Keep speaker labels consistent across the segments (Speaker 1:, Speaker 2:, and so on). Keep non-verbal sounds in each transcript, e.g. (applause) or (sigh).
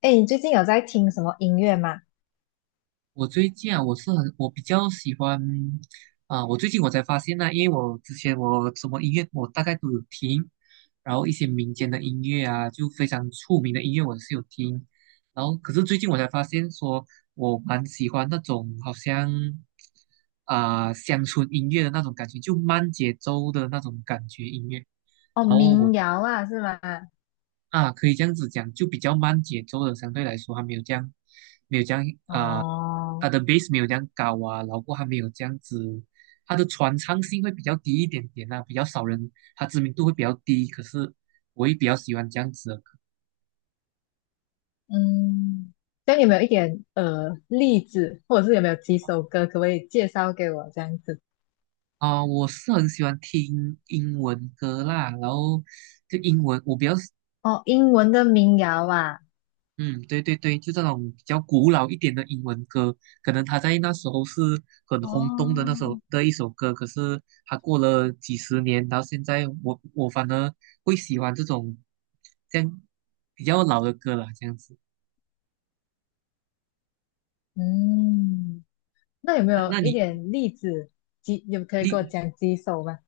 Speaker 1: 哎，你最近有在听什么音乐吗？
Speaker 2: 我最近啊，我是很，我比较喜欢。我最近我才发现呢，因为我之前我什么音乐我大概都有听，然后一些民间的音乐啊，就非常出名的音乐我是有听，然后可是最近我才发现说，我蛮喜欢那种好像乡村音乐的那种感觉，就慢节奏的那种感觉音乐。
Speaker 1: 哦，
Speaker 2: 然后我
Speaker 1: 民谣啊，是吗？
Speaker 2: 啊可以这样子讲，就比较慢节奏的，相对来说还没有这样，没有这样。它
Speaker 1: 哦，
Speaker 2: 的 base 没有这样高啊，然后还没有这样子，它的传唱性会比较低一点点啊，比较少人，它知名度会比较低。可是我也比较喜欢这样子的歌。
Speaker 1: 嗯，这样有没有一点例子，或者是有没有几首歌，可不可以介绍给我这样子？
Speaker 2: 我是很喜欢听英文歌啦，然后就英文，我比较
Speaker 1: 哦，英文的民谣啊，
Speaker 2: 嗯，对对对，就这种比较古老一点的英文歌，可能他在那时候是很轰动的那
Speaker 1: 哦，
Speaker 2: 首的一首歌，可是他过了几十年，到现在我反而会喜欢这种这样比较老的歌了，这样子。
Speaker 1: 嗯，那有没
Speaker 2: 那
Speaker 1: 有
Speaker 2: 那
Speaker 1: 一
Speaker 2: 你
Speaker 1: 点例子，有可以给我
Speaker 2: 你
Speaker 1: 讲几首吗？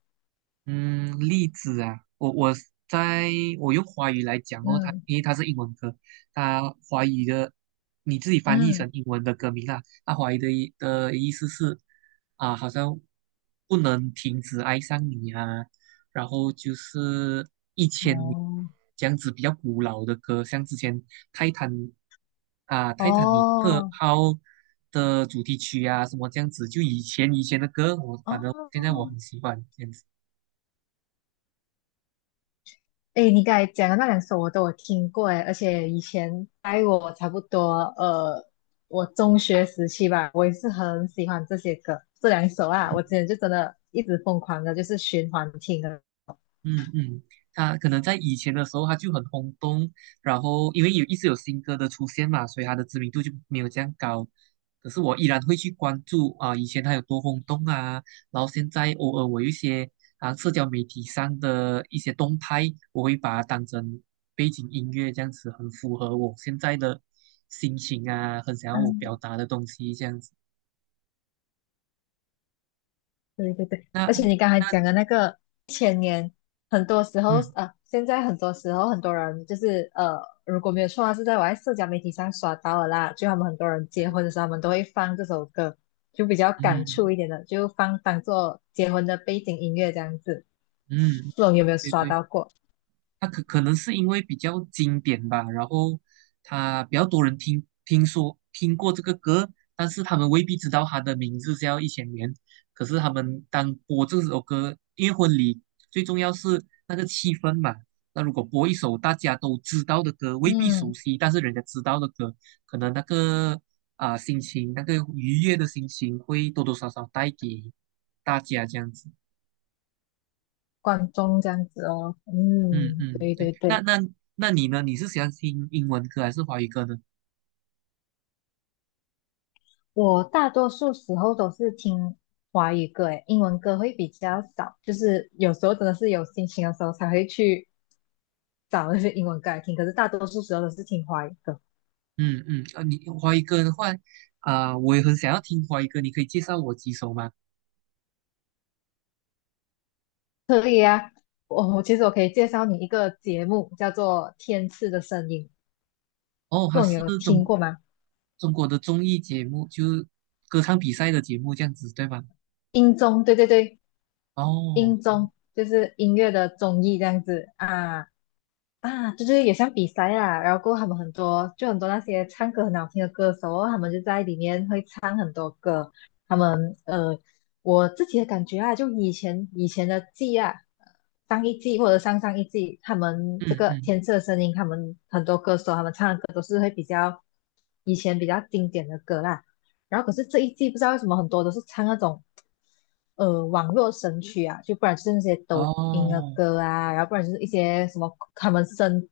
Speaker 2: 嗯，例子啊，在我用华语来讲哦，它
Speaker 1: 嗯
Speaker 2: 因为它是英文歌，它华语的你自己翻译
Speaker 1: 嗯，
Speaker 2: 成英文的歌名啦，它华语的意思是啊，好像不能停止爱上你啊，然后就是一千年，
Speaker 1: 哦
Speaker 2: 这样子比较古老的歌，像之前泰坦泰坦尼克
Speaker 1: 哦
Speaker 2: 号的主题曲啊什么这样子，就以前的歌，我反正现在我
Speaker 1: 哦，
Speaker 2: 很喜欢这样子。
Speaker 1: 哎，你刚才讲的那两首我都有听过哎，而且以前在我差不多呃，我中学时期吧，我也是很喜欢这些歌，这两首啊，我之前就真的一直疯狂的，就是循环听的。
Speaker 2: 嗯嗯，他可能在以前的时候他就很轰动，然后因为有一直有新歌的出现嘛，所以他的知名度就没有这样高。可是我依然会去关注啊，以前他有多轰动啊，然后现在偶尔我有一些社交媒体上的一些动态，我会把它当成背景音乐这样子，很符合我现在的心情啊，很想要我表达的东西这样子。
Speaker 1: 对对对，
Speaker 2: 那
Speaker 1: 而且你刚才
Speaker 2: 那
Speaker 1: 讲的那个前年，很多时候
Speaker 2: 嗯
Speaker 1: 啊现在很多时候很多人就是如果没有错啊是在我在社交媒体上刷到的啦，就他们很多人结婚的
Speaker 2: 嗯
Speaker 1: 时候，他们都会放这首歌，就比较感触
Speaker 2: 嗯
Speaker 1: 一点的，就放当做结婚的背景音乐这样子。
Speaker 2: 嗯，
Speaker 1: 不懂有没有
Speaker 2: 对
Speaker 1: 刷
Speaker 2: 对。
Speaker 1: 到过？
Speaker 2: 他可能是因为比较经典吧，然后他比较多人听过这个歌，但是他们未必知道他的名字叫《一千年》。可是他们当播这首歌，因为婚礼最重要是那个气氛嘛。那如果播一首大家都知道的歌，未必熟
Speaker 1: 嗯，
Speaker 2: 悉，但是人家知道的歌，可能那个心情，那个愉悦的心情会多多少少带给大家这样子。
Speaker 1: 观众这样子哦。
Speaker 2: 嗯
Speaker 1: 嗯，
Speaker 2: 嗯，
Speaker 1: 对
Speaker 2: 对，
Speaker 1: 对对。
Speaker 2: 那你呢？你是喜欢听英文歌还是华语歌呢？
Speaker 1: 我大多数时候都是听华语歌，诶，英文歌会比较少，就是有时候真的是有心情的时候才会去找那些英文歌来听，可是大多数时候都是听华语歌。
Speaker 2: 嗯嗯，啊，你华语歌的话，我也很想要听华语歌，你可以介绍我几首吗？
Speaker 1: 我其实我可以介绍你一个节目，叫做《天赐的声音》，
Speaker 2: 哦，
Speaker 1: 不
Speaker 2: 它
Speaker 1: 知道你
Speaker 2: 是
Speaker 1: 有听过吗？
Speaker 2: 中国的综艺节目，就是歌唱比赛的节目这样子，对吗？
Speaker 1: 音综，对对对，
Speaker 2: 哦，
Speaker 1: 音综就是音乐的综艺这样子啊。啊，就是也像比赛啦，然后过后他们很多就很多那些唱歌很好听的歌手哦他们就在里面会唱很多歌。他们我自己的感觉啊，就以前的季啊，上一季或者上上一季，他们这
Speaker 2: 嗯
Speaker 1: 个
Speaker 2: 嗯，
Speaker 1: 天赐的声音，他们很多歌手他们唱的歌都是会比较以前比较经典的歌啦。然后可是这一季不知道为什么很多都是唱那种网络神曲啊，就不然就是那些抖音的
Speaker 2: 哦
Speaker 1: 歌啊，然后不然就是一些什么他们生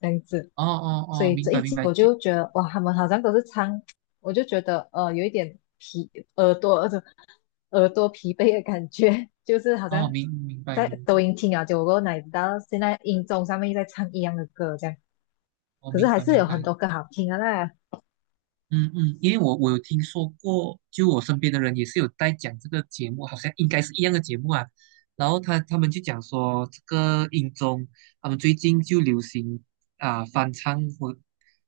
Speaker 1: 这样子。
Speaker 2: 哦哦
Speaker 1: 所
Speaker 2: 哦，
Speaker 1: 以
Speaker 2: 明
Speaker 1: 这
Speaker 2: 白
Speaker 1: 一
Speaker 2: 明
Speaker 1: 季
Speaker 2: 白，
Speaker 1: 我
Speaker 2: 就
Speaker 1: 就觉得哇，他们好像都是唱，我就觉得有一点疲耳朵耳朵 (laughs) 耳朵疲惫的感觉，就是好像
Speaker 2: 哦明白
Speaker 1: 在
Speaker 2: 明白，
Speaker 1: 抖音听啊，结果哪知道现在音综上面又在唱一样的歌这样，
Speaker 2: 哦
Speaker 1: 可是
Speaker 2: 明
Speaker 1: 还
Speaker 2: 白
Speaker 1: 是
Speaker 2: 明
Speaker 1: 有很
Speaker 2: 白。
Speaker 1: 多歌好听啊那。
Speaker 2: 嗯嗯，因为我有听说过，就我身边的人也是有在讲这个节目，好像应该是一样的节目啊。然后他们就讲说，这个音综他们最近就流行翻唱或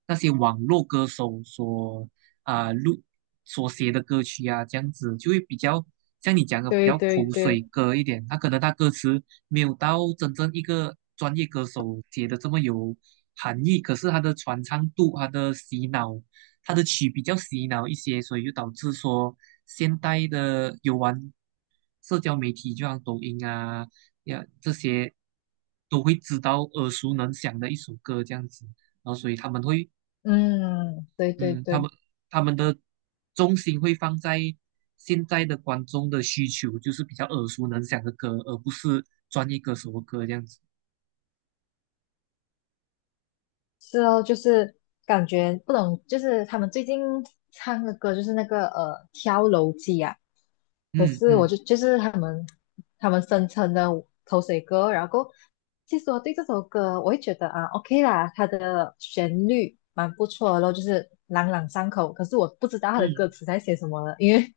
Speaker 2: 那些网络歌手所啊、录所写的歌曲啊，这样子就会比较像你讲的比
Speaker 1: 对
Speaker 2: 较
Speaker 1: 对
Speaker 2: 口水
Speaker 1: 对，
Speaker 2: 歌一点。他可能他歌词没有到真正一个专业歌手写的这么有含义，可是他的传唱度、他的洗脑。它的曲比较洗脑一些，所以就导致说现代的有玩社交媒体，就像抖音啊呀这些，都会知道耳熟能详的一首歌这样子，然后所以他们会，
Speaker 1: 嗯，对对
Speaker 2: 嗯，
Speaker 1: 对。
Speaker 2: 他们的重心会放在现在的观众的需求，就是比较耳熟能详的歌，而不是专业歌手的歌这样子。
Speaker 1: 是哦，就是感觉不懂，就是他们最近唱的歌就是那个《跳楼机》啊，可
Speaker 2: 嗯
Speaker 1: 是我
Speaker 2: 嗯
Speaker 1: 就是他们声称的口水歌，然后其实我对这首歌我会觉得啊 OK 啦，它的旋律蛮不错的咯，就是朗朗上口，可是我不知道它的
Speaker 2: 嗯，
Speaker 1: 歌词在写什么了，因为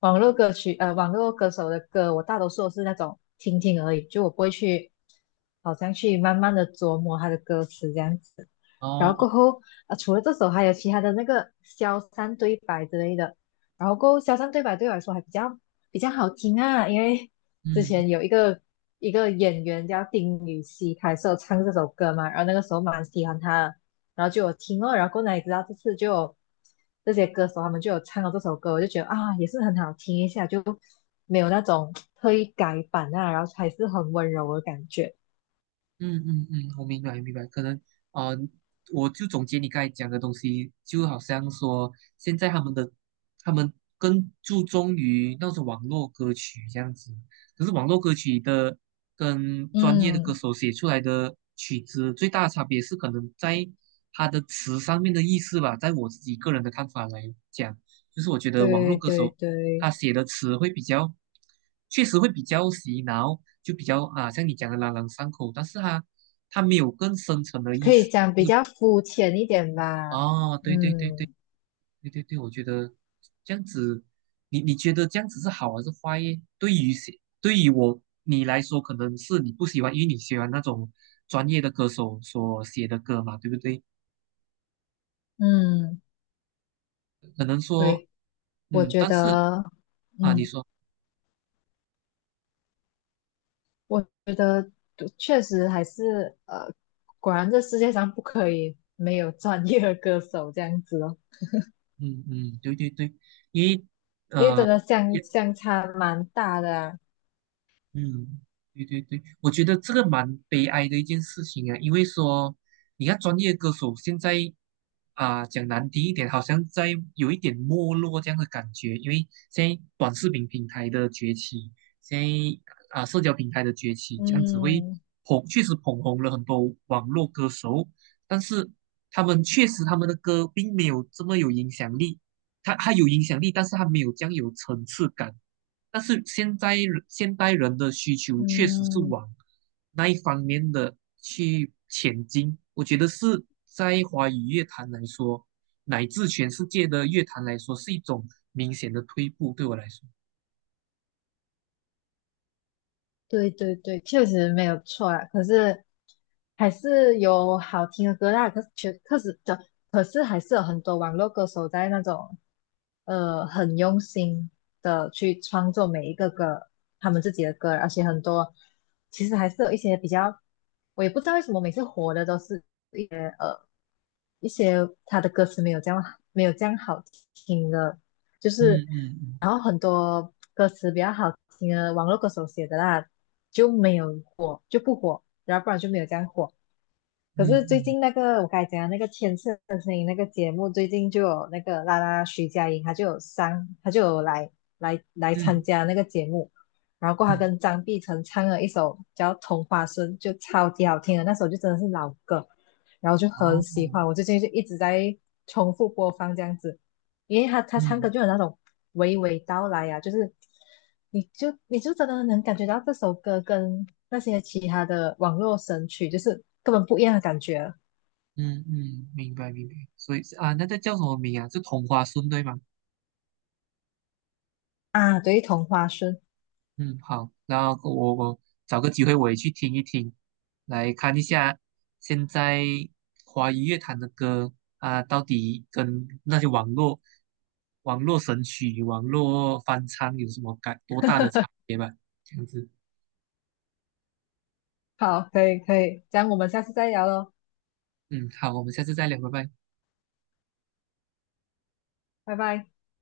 Speaker 1: 网络歌曲，网络歌手的歌，我大多数都是那种听听而已，就我不会去，好像去慢慢的琢磨他的歌词这样子。然
Speaker 2: 哦，
Speaker 1: 后
Speaker 2: 哦
Speaker 1: 过后，啊，除了这首，还有其他的那个消散对白之类的。然后过后，消散对白对我来说还比较好听啊，因为之
Speaker 2: 嗯。
Speaker 1: 前有一个演员叫丁禹兮，他也是有唱这首歌嘛，然后那个时候蛮喜欢他的，然后就有听哦，然后过来也知道这次就有这些歌手他们就有唱了这首歌，我就觉得啊也是很好听一下，就没有那种特意改版啊，然后还是很温柔的感觉。
Speaker 2: 嗯嗯嗯，我明白明白，可能呃，我就总结你刚才讲的东西，就好像说现在他们更注重于那种网络歌曲这样子，可是网络歌曲的跟专业的歌
Speaker 1: 嗯，
Speaker 2: 手写出来的曲子最大的差别是可能在他的词上面的意思吧，在我自己个人的看法来讲，就是我觉得网络
Speaker 1: 对
Speaker 2: 歌
Speaker 1: 对
Speaker 2: 手他
Speaker 1: 对，
Speaker 2: 写的词会比较，确实会比较洗脑，就比较啊，像你讲的朗朗上口，但是他没有更深层的意
Speaker 1: 可以
Speaker 2: 思。
Speaker 1: 讲比较肤浅一点吧。
Speaker 2: 哦，对对对对
Speaker 1: 嗯
Speaker 2: 对对对，我觉得这样子，你觉得这样子是好还是坏耶？对于谁，对于我你来说，可能是你不喜欢，因为你喜欢那种专业的歌手所写的歌嘛，对不对？
Speaker 1: 嗯，
Speaker 2: 可能说，
Speaker 1: 对，我
Speaker 2: 嗯，
Speaker 1: 觉
Speaker 2: 但是
Speaker 1: 得，
Speaker 2: 啊，你
Speaker 1: 嗯，
Speaker 2: 说，
Speaker 1: 我觉得确实还是果然这世界上不可以没有专业的歌手这样子哦。
Speaker 2: 嗯嗯，对对对，因为。
Speaker 1: 因为真的相差蛮大的啊。
Speaker 2: 嗯，对对对，我觉得这个蛮悲哀的一件事情啊，因为说你看专业歌手现在讲难听一点，好像在有一点没落这样的感觉，因为现在短视频平台的崛起，现在社交平台的崛起，这样子会
Speaker 1: 嗯
Speaker 2: 确实捧红了很多网络歌手，但是他们确实他们的歌并没有这么有影响力，他有影响力，但是他没有这样有层次感。但是现在现代人的需求确实是
Speaker 1: 嗯，
Speaker 2: 往那一方面的去前进。我觉得是在华语乐坛来说，乃至全世界的乐坛来说，是一种明显的退步。对我来说，
Speaker 1: 对对对，确实没有错啦。可是还是有好听的歌啦，可是确可是的，可是还是有很多网络歌手在那种很用心的去创作每一个歌，他们自己的歌，而且很多其实还是有一些比较，我也不知道为什么每次火的都是一些他的歌词没有这样好听的，就是
Speaker 2: 嗯嗯嗯
Speaker 1: 然后很多歌词比较好听的网络歌手写的啦，就没有火就不火，然后不然就没有这样火。
Speaker 2: 嗯
Speaker 1: 可是最
Speaker 2: 嗯
Speaker 1: 近那个我刚才讲的那个天赐的声音那个节目，最近就有那个啦徐佳莹，她就有上，她就有来参
Speaker 2: 嗯
Speaker 1: 加那个节目，然后过后她
Speaker 2: 嗯，
Speaker 1: 跟张碧晨唱了一首叫《同花顺》，就超级好听的，那首就真的是老歌，然后就很
Speaker 2: 哦，
Speaker 1: 喜欢，我最近就一直在重复播放这样子。因为他唱歌
Speaker 2: 嗯
Speaker 1: 就有那种娓娓道来啊，就是你就真的能感觉到这首歌跟那些其他的网络神曲就是根本不一样的感觉啊。
Speaker 2: 嗯嗯，明白明白。所以啊，那个叫什么名啊？是同花顺对吗？
Speaker 1: 啊对，同花顺，
Speaker 2: 嗯，好，然后我找个机会我也去听一听，来看一下现在华语乐坛的歌啊，到底跟那些网络神曲、网络翻唱有什么多大的差别吧？这样子，
Speaker 1: 好，可以可以，这样我们下次再聊喽，
Speaker 2: 嗯，好，我们下次再聊，拜拜。
Speaker 1: 拜拜。